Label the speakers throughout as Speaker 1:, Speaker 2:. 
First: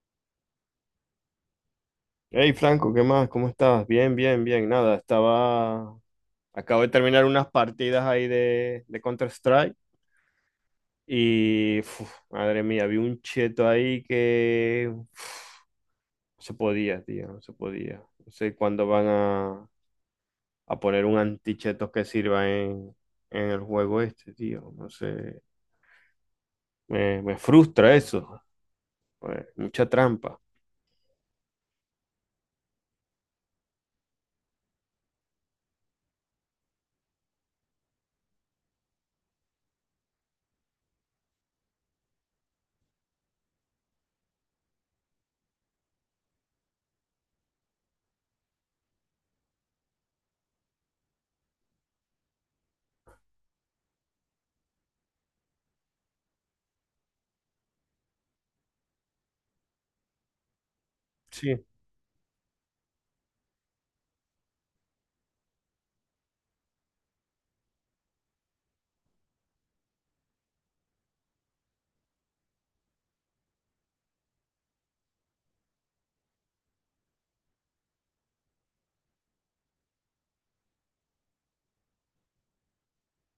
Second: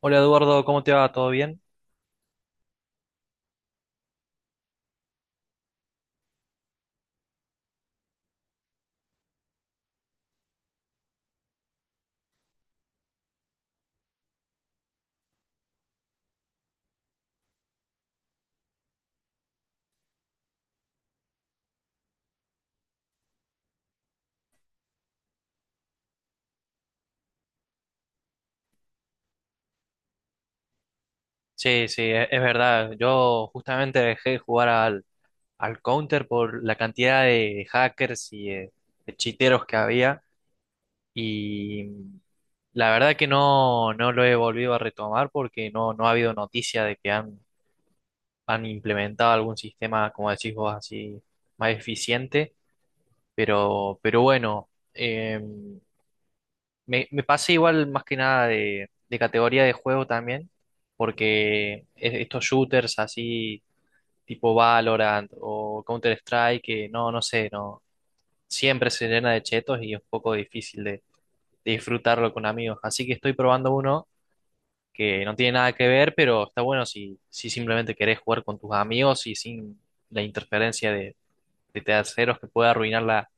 Speaker 1: Hola Eduardo, ¿cómo te va? ¿Todo bien?
Speaker 2: Hey Franco, ¿qué más? ¿Cómo estás? Bien, bien, bien. Nada, estaba. Acabo de terminar unas partidas ahí de Counter-Strike y, madre mía, vi un cheto ahí que, no se podía, tío, no se podía. No sé cuándo van a poner un anticheto que sirva en el juego este, tío. No sé. Me frustra eso. Pues, mucha trampa.
Speaker 1: Sí, sí, es verdad. Yo justamente dejé de jugar al Counter por la cantidad de hackers y de chiteros que había. Y la verdad que no, no lo he volvido a retomar porque no, no ha habido noticia de que han implementado algún sistema, como decís vos, así más eficiente, pero bueno, me pasé igual más que nada de categoría de juego también,
Speaker 2: Sí.
Speaker 1: porque estos shooters así tipo Valorant o Counter-Strike, que no, no sé, no, siempre se llena de chetos y es un poco difícil de disfrutarlo con amigos, así que estoy probando uno que no tiene nada que ver, pero está bueno si, si simplemente querés jugar con tus amigos y sin la interferencia de terceros que puede arruinar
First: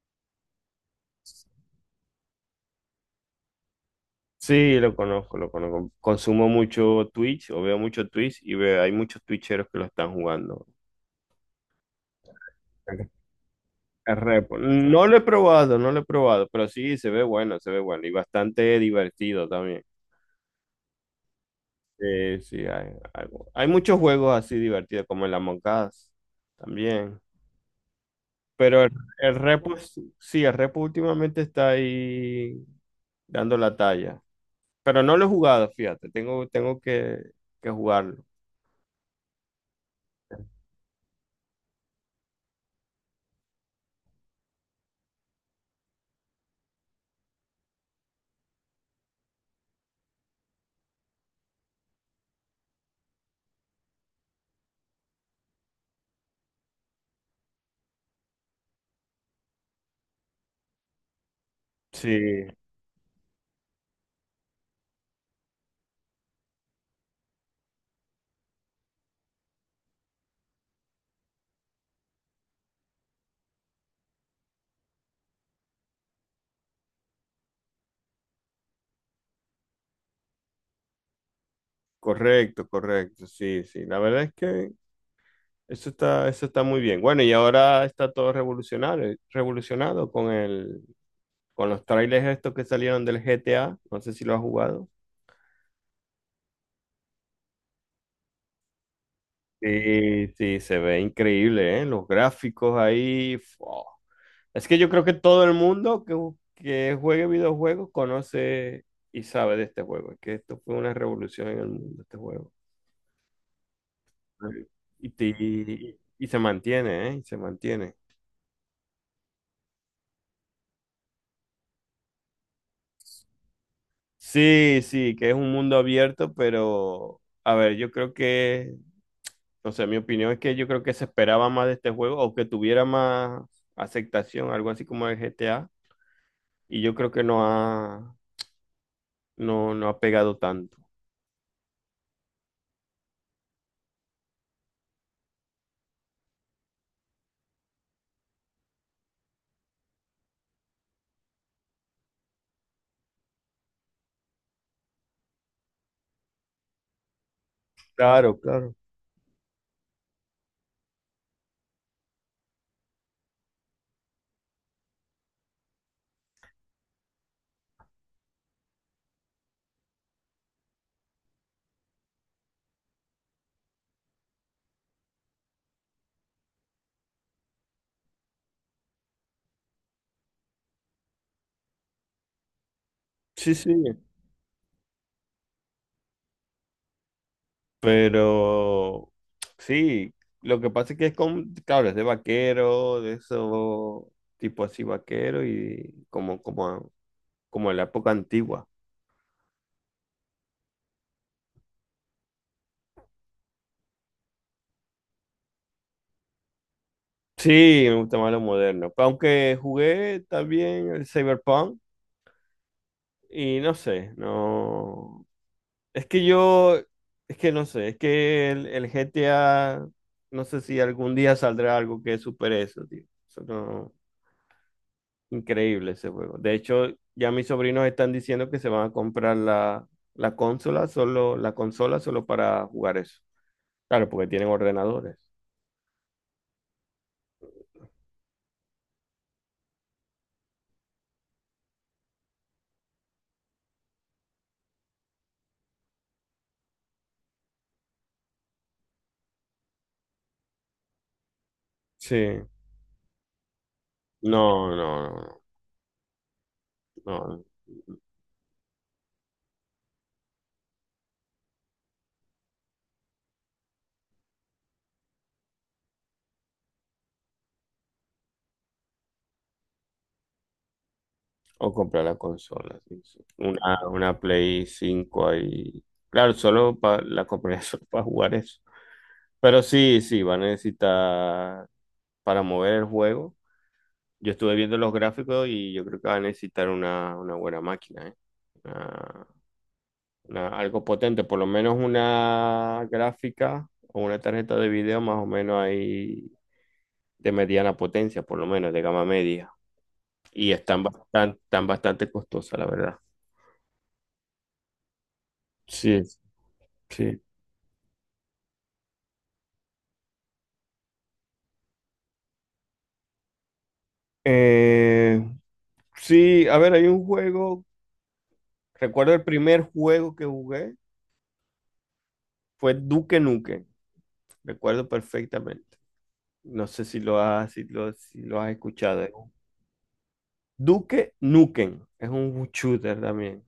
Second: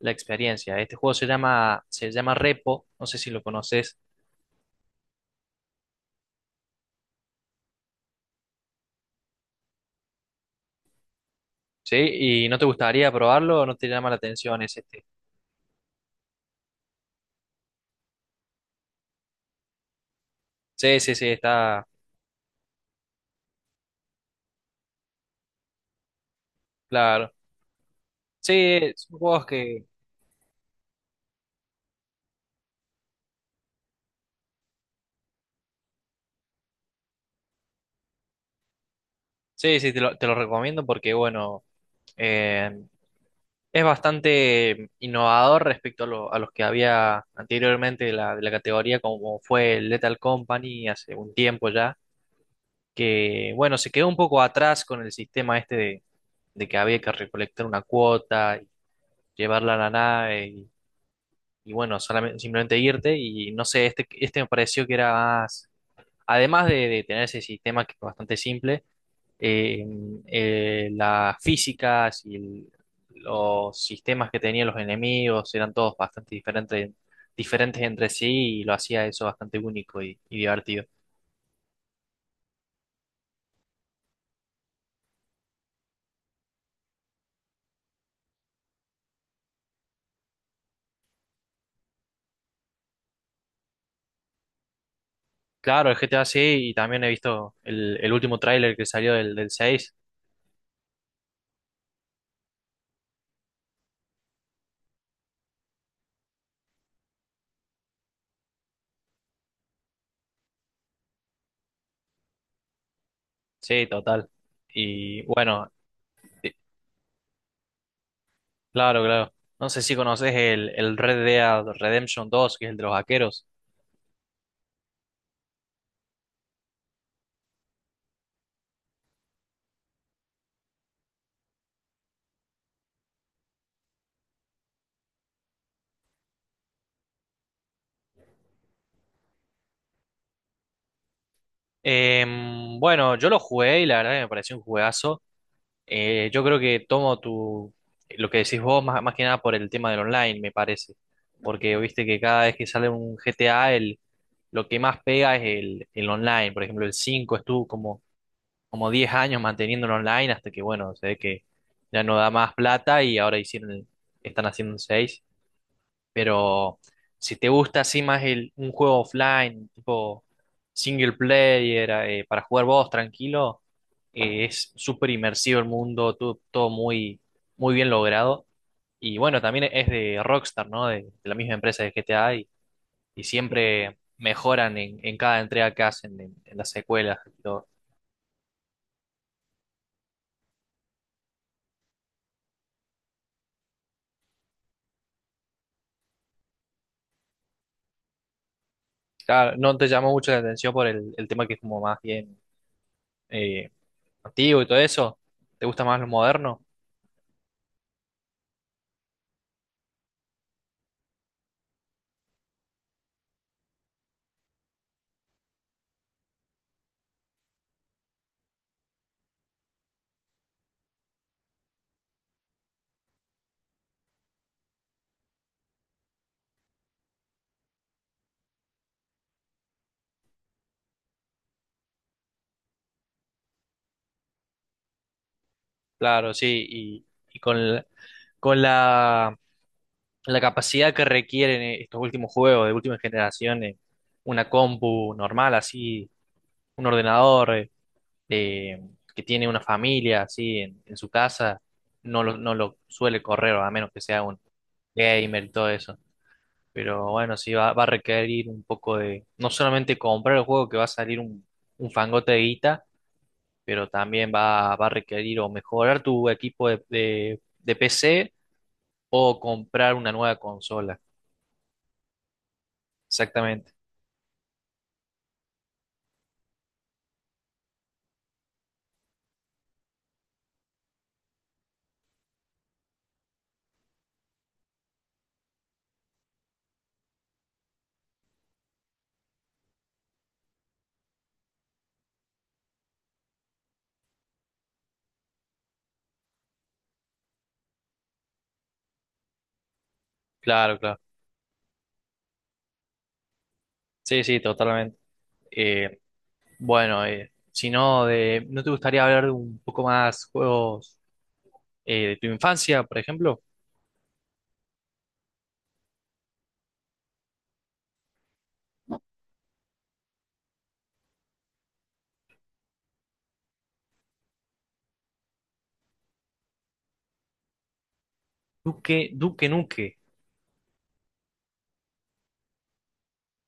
Speaker 1: la experiencia. Este juego se llama Repo, no sé si lo conoces.
Speaker 2: Sí, lo conozco, lo conozco. Consumo mucho Twitch o veo mucho Twitch y hay muchos Twitcheros que lo están jugando.
Speaker 1: ¿Sí? ¿Y no te
Speaker 2: Ok.
Speaker 1: gustaría probarlo o no te llama la
Speaker 2: Es repo.
Speaker 1: atención ese? ¿Este?
Speaker 2: No lo he probado, no lo he probado, pero sí se ve bueno y bastante divertido también.
Speaker 1: Sí, sí, sí, está
Speaker 2: Sí, sí, hay muchos juegos así divertidos como el Among Us también.
Speaker 1: claro. Sí,
Speaker 2: Pero el,
Speaker 1: son
Speaker 2: el
Speaker 1: juegos
Speaker 2: repo,
Speaker 1: que...
Speaker 2: sí, el repo últimamente está ahí dando la talla. Pero no lo he jugado, fíjate, tengo que jugarlo.
Speaker 1: Sí, sí, te lo recomiendo porque, bueno, eh, es bastante innovador respecto a, a los que había anteriormente de de la categoría, como fue el Lethal Company hace un tiempo ya, que bueno, se quedó un poco atrás con el sistema este de que había que recolectar una cuota, y llevarla a la nave y bueno, solamente,
Speaker 2: Sí,
Speaker 1: simplemente irte y no sé, este me pareció que era más, además de tener ese sistema que es bastante simple, eh, las físicas y los sistemas que tenían los enemigos eran todos bastante diferentes, diferentes entre sí y lo hacía eso bastante único y divertido.
Speaker 2: correcto, correcto, sí, sí. La verdad es que eso está muy bien. Bueno, y ahora está todo revolucionado con con los trailers estos que salieron del GTA. No sé si lo has jugado.
Speaker 1: Claro, el GTA sí, y también he visto el último tráiler que salió del, del 6.
Speaker 2: Sí, sí, se ve increíble, ¿eh? Los gráficos ahí. Fua. Es que yo creo que todo el mundo que juegue videojuegos conoce y sabe de este juego. Es que esto fue una revolución en el mundo, este juego.
Speaker 1: Sí, total.
Speaker 2: Y,
Speaker 1: Y
Speaker 2: te-
Speaker 1: bueno,
Speaker 2: y- y se mantiene, ¿eh? Y se mantiene.
Speaker 1: claro, claro. No sé si conoces el Red Dead Redemption 2, que es el de los vaqueros.
Speaker 2: Sí, sí, que es un mundo abierto, pero a ver, yo creo que, no sé, mi opinión es que yo creo que se esperaba más de este juego o que tuviera más aceptación, algo así como el GTA, y yo creo que no ha pegado tanto.
Speaker 1: Em, bueno, yo lo jugué y la verdad que me pareció un juegazo. Yo creo que tomo tu, lo que decís vos más, más que nada por el tema del online, me parece. Porque viste que cada vez que sale un GTA, el, lo que más pega es el online. Por ejemplo, el 5 estuvo como,
Speaker 2: Claro, claro.
Speaker 1: como 10 años manteniendo el online hasta que, bueno, se ve que ya no da más plata y ahora hicieron, están haciendo un 6. Pero si te gusta así más el, un juego offline, tipo single player, para jugar vos tranquilo, es súper inmersivo el mundo, todo, todo muy, muy bien logrado. Y bueno, también es de Rockstar, ¿no? De la misma empresa de GTA y
Speaker 2: Sí, sí.
Speaker 1: siempre mejoran en cada entrega que hacen, en las secuelas y todo.
Speaker 2: Pero sí, lo que pasa es que claro, es de vaquero, de eso, tipo así vaquero y como en la época antigua.
Speaker 1: Claro, no te llamó mucho la atención por el tema que es como más bien eh, antiguo y todo eso. ¿Te gusta más lo moderno?
Speaker 2: Sí, me gusta más lo moderno. Aunque jugué también el Cyberpunk y no sé, no. Es que yo, es que no sé, es que el GTA, no sé si algún día saldrá algo que supere eso, tío. Eso no- Increíble ese juego. De hecho, ya mis sobrinos están diciendo que se van a comprar la consola solo, la consola solo para jugar eso. Claro, porque tienen ordenadores.
Speaker 1: Claro, sí. Y con, con la capacidad que requieren estos últimos juegos de última generación, una compu normal, así, un ordenador eh, que tiene una familia así en su casa,
Speaker 2: Sí.
Speaker 1: no lo, no lo suele correr, a menos que sea un
Speaker 2: No, no, no,
Speaker 1: gamer y todo eso. Pero
Speaker 2: no,
Speaker 1: bueno,
Speaker 2: no.
Speaker 1: sí va, va a requerir un poco de, no solamente comprar el juego que va a salir un fangote de guita, pero también va, va a requerir o mejorar tu equipo de de PC o comprar una nueva consola.
Speaker 2: O comprar la consola, sí, sí.
Speaker 1: Exactamente,
Speaker 2: Una Play 5 ahí. Claro, la compraría solo para jugar eso. Pero sí, sí, va a necesitar para mover el juego. Yo estuve viendo los gráficos y yo creo que va a necesitar una buena máquina, ¿eh? Una- algo potente, por lo menos una gráfica o una tarjeta de video más o menos ahí de mediana potencia, por lo menos de gama media. Y
Speaker 1: claro,
Speaker 2: están
Speaker 1: claro.
Speaker 2: bastante costosas, la verdad.
Speaker 1: Sí, sí, totalmente. Eh,
Speaker 2: Sí,
Speaker 1: bueno,
Speaker 2: sí.
Speaker 1: si no, de, ¿no te gustaría hablar de un poco más juegos de tu infancia, por ejemplo?
Speaker 2: Eh, sí, a ver, hay un juego, recuerdo el primer juego que jugué fue Duque Nukem, recuerdo perfectamente. No sé si lo has
Speaker 1: Duque,
Speaker 2: escuchado.
Speaker 1: Duque Nuque.
Speaker 2: Duque Nukem, es un shooter también.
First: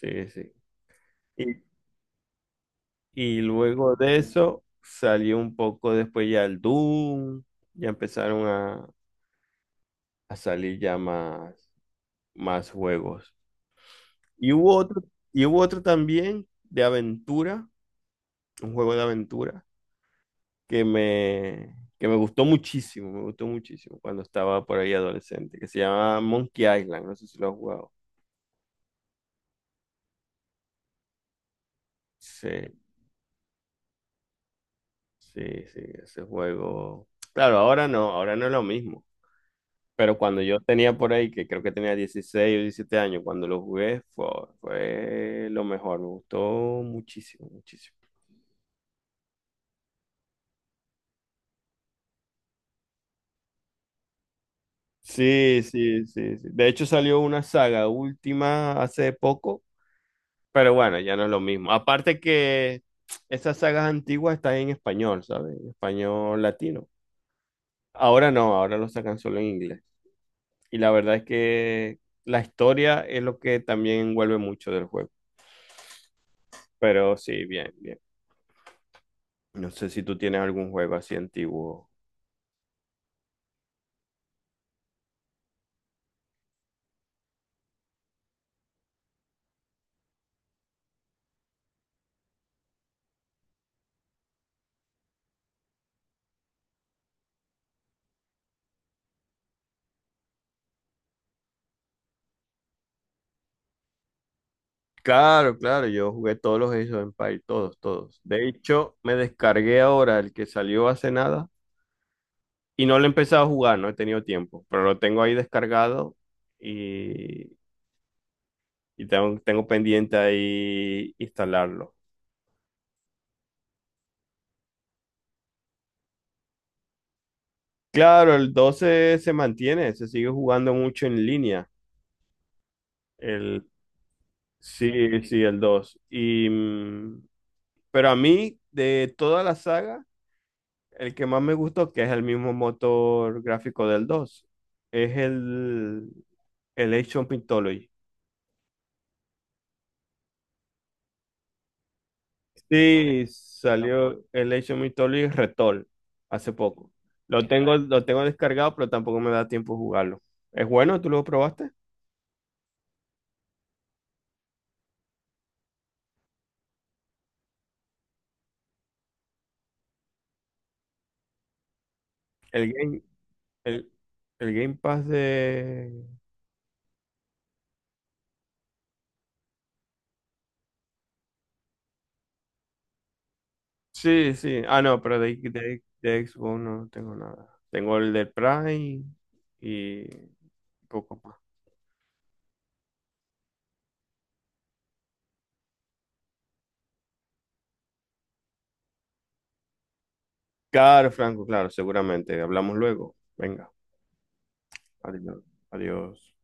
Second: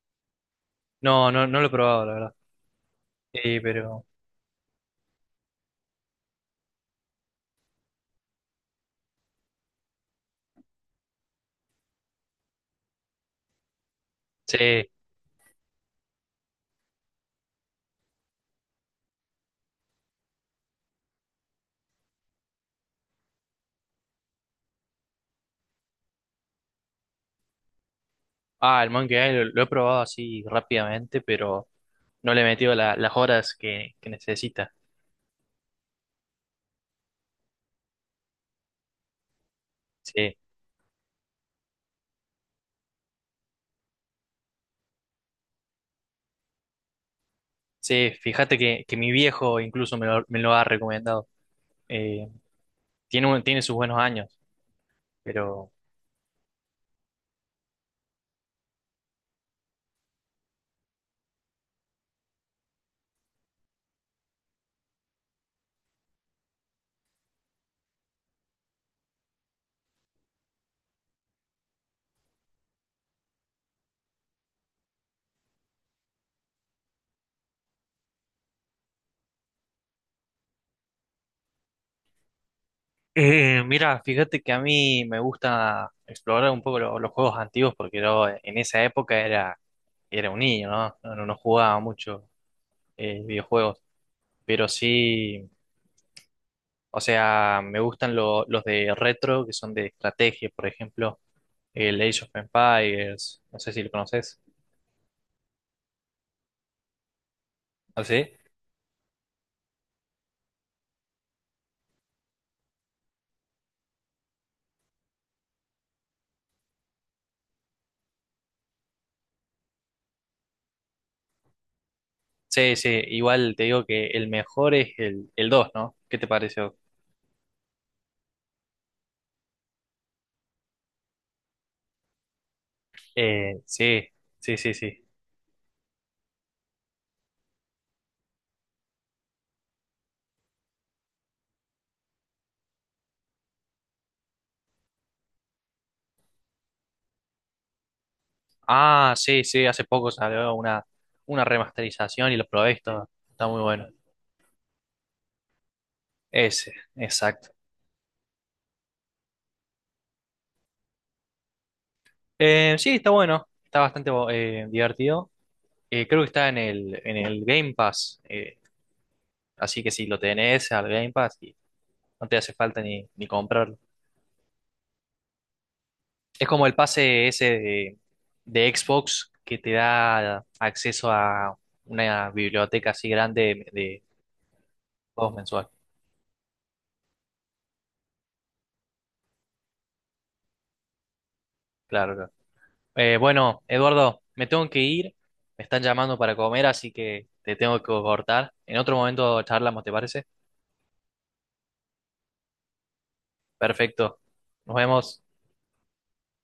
Speaker 2: Sí, sí.
Speaker 1: No, no,
Speaker 2: Y,
Speaker 1: no lo he probado, la verdad.
Speaker 2: y luego
Speaker 1: Pero
Speaker 2: de eso salió un poco después ya el Doom, ya empezaron a salir ya más juegos. Y hubo
Speaker 1: sí.
Speaker 2: otro, y hubo otro también de aventura, un juego de aventura que me gustó muchísimo, me gustó muchísimo cuando estaba por ahí adolescente, que se llama Monkey Island, no sé si lo has jugado.
Speaker 1: Ah, el Monkey Island lo he probado así rápidamente, pero no le he metido
Speaker 2: Sí,
Speaker 1: las horas que necesita.
Speaker 2: sí, sí, ese juego. Claro, ahora no es lo mismo. Pero
Speaker 1: Sí,
Speaker 2: cuando yo tenía por ahí, que creo que tenía 16 o 17 años, cuando lo jugué, fue lo mejor, me gustó muchísimo, muchísimo.
Speaker 1: sí, fíjate que mi viejo incluso me lo ha recomendado. Eh, tiene, tiene sus buenos años.
Speaker 2: Sí,
Speaker 1: Pero
Speaker 2: sí, sí, sí. De hecho salió una saga última hace poco. Pero bueno, ya no es lo mismo. Aparte que esas sagas antiguas están en español, ¿sabes? En español latino. Ahora no, ahora lo sacan solo en inglés. Y la verdad es que la historia es lo que también envuelve mucho del juego. Pero sí, bien, bien. No sé si tú tienes algún juego así antiguo.
Speaker 1: mira, fíjate que a mí me gusta explorar un poco los juegos antiguos porque yo en esa época era, era un niño, ¿no? No, no jugaba mucho videojuegos, pero sí, o sea, me gustan los de retro que son de estrategia, por ejemplo, el Age of Empires, no sé si lo conoces.
Speaker 2: Claro, claro, yo jugué todos los Age of Empires, todos,
Speaker 1: ¿Ah,
Speaker 2: todos.
Speaker 1: sí?
Speaker 2: De hecho, me descargué ahora el que salió hace nada y no lo he empezado a jugar, no he tenido tiempo, pero lo tengo ahí descargado. Y Y tengo pendiente ahí instalarlo.
Speaker 1: Sí, sí, igual te digo que el mejor es el 2, ¿no? ¿Qué te pareció?
Speaker 2: Claro, el 12 se mantiene, se sigue jugando mucho en línea. El,
Speaker 1: Sí, sí, sí, sí.
Speaker 2: sí, sí, el dos. Pero a mí, de toda la saga, el que más me gustó, que es el mismo motor gráfico del 2 es el Age of Mythology.
Speaker 1: Ah, sí, sí, hace poco salió una remasterización y lo probé, está,
Speaker 2: Sí,
Speaker 1: está muy bueno.
Speaker 2: salió el Age of Mythology Retool hace
Speaker 1: Ese,
Speaker 2: poco. Lo
Speaker 1: exacto.
Speaker 2: tengo, lo tengo descargado, pero tampoco me da tiempo de jugarlo. ¿Es bueno? ¿Tú lo probaste?
Speaker 1: Sí, está bueno, está bastante divertido. Creo que está en el Game Pass, así que si lo tenés al Game Pass, y no te hace
Speaker 2: El
Speaker 1: falta
Speaker 2: Game,
Speaker 1: ni, ni comprarlo.
Speaker 2: el, el Game Pass de.
Speaker 1: Es como el pase ese de Xbox que te da acceso a una biblioteca así grande de
Speaker 2: Sí, sí. Ah, no, pero
Speaker 1: juegos
Speaker 2: de,
Speaker 1: mensuales.
Speaker 2: de, de Xbox no tengo nada. Tengo el del Prime y poco más.
Speaker 1: Claro, claro. Bueno, Eduardo, me tengo que ir, me están llamando para comer, así que te tengo que cortar. En otro momento charlamos, ¿te parece?
Speaker 2: Claro, Franco, claro, seguramente. Hablamos luego. Venga,
Speaker 1: Perfecto. Nos vemos.
Speaker 2: adiós. Adiós.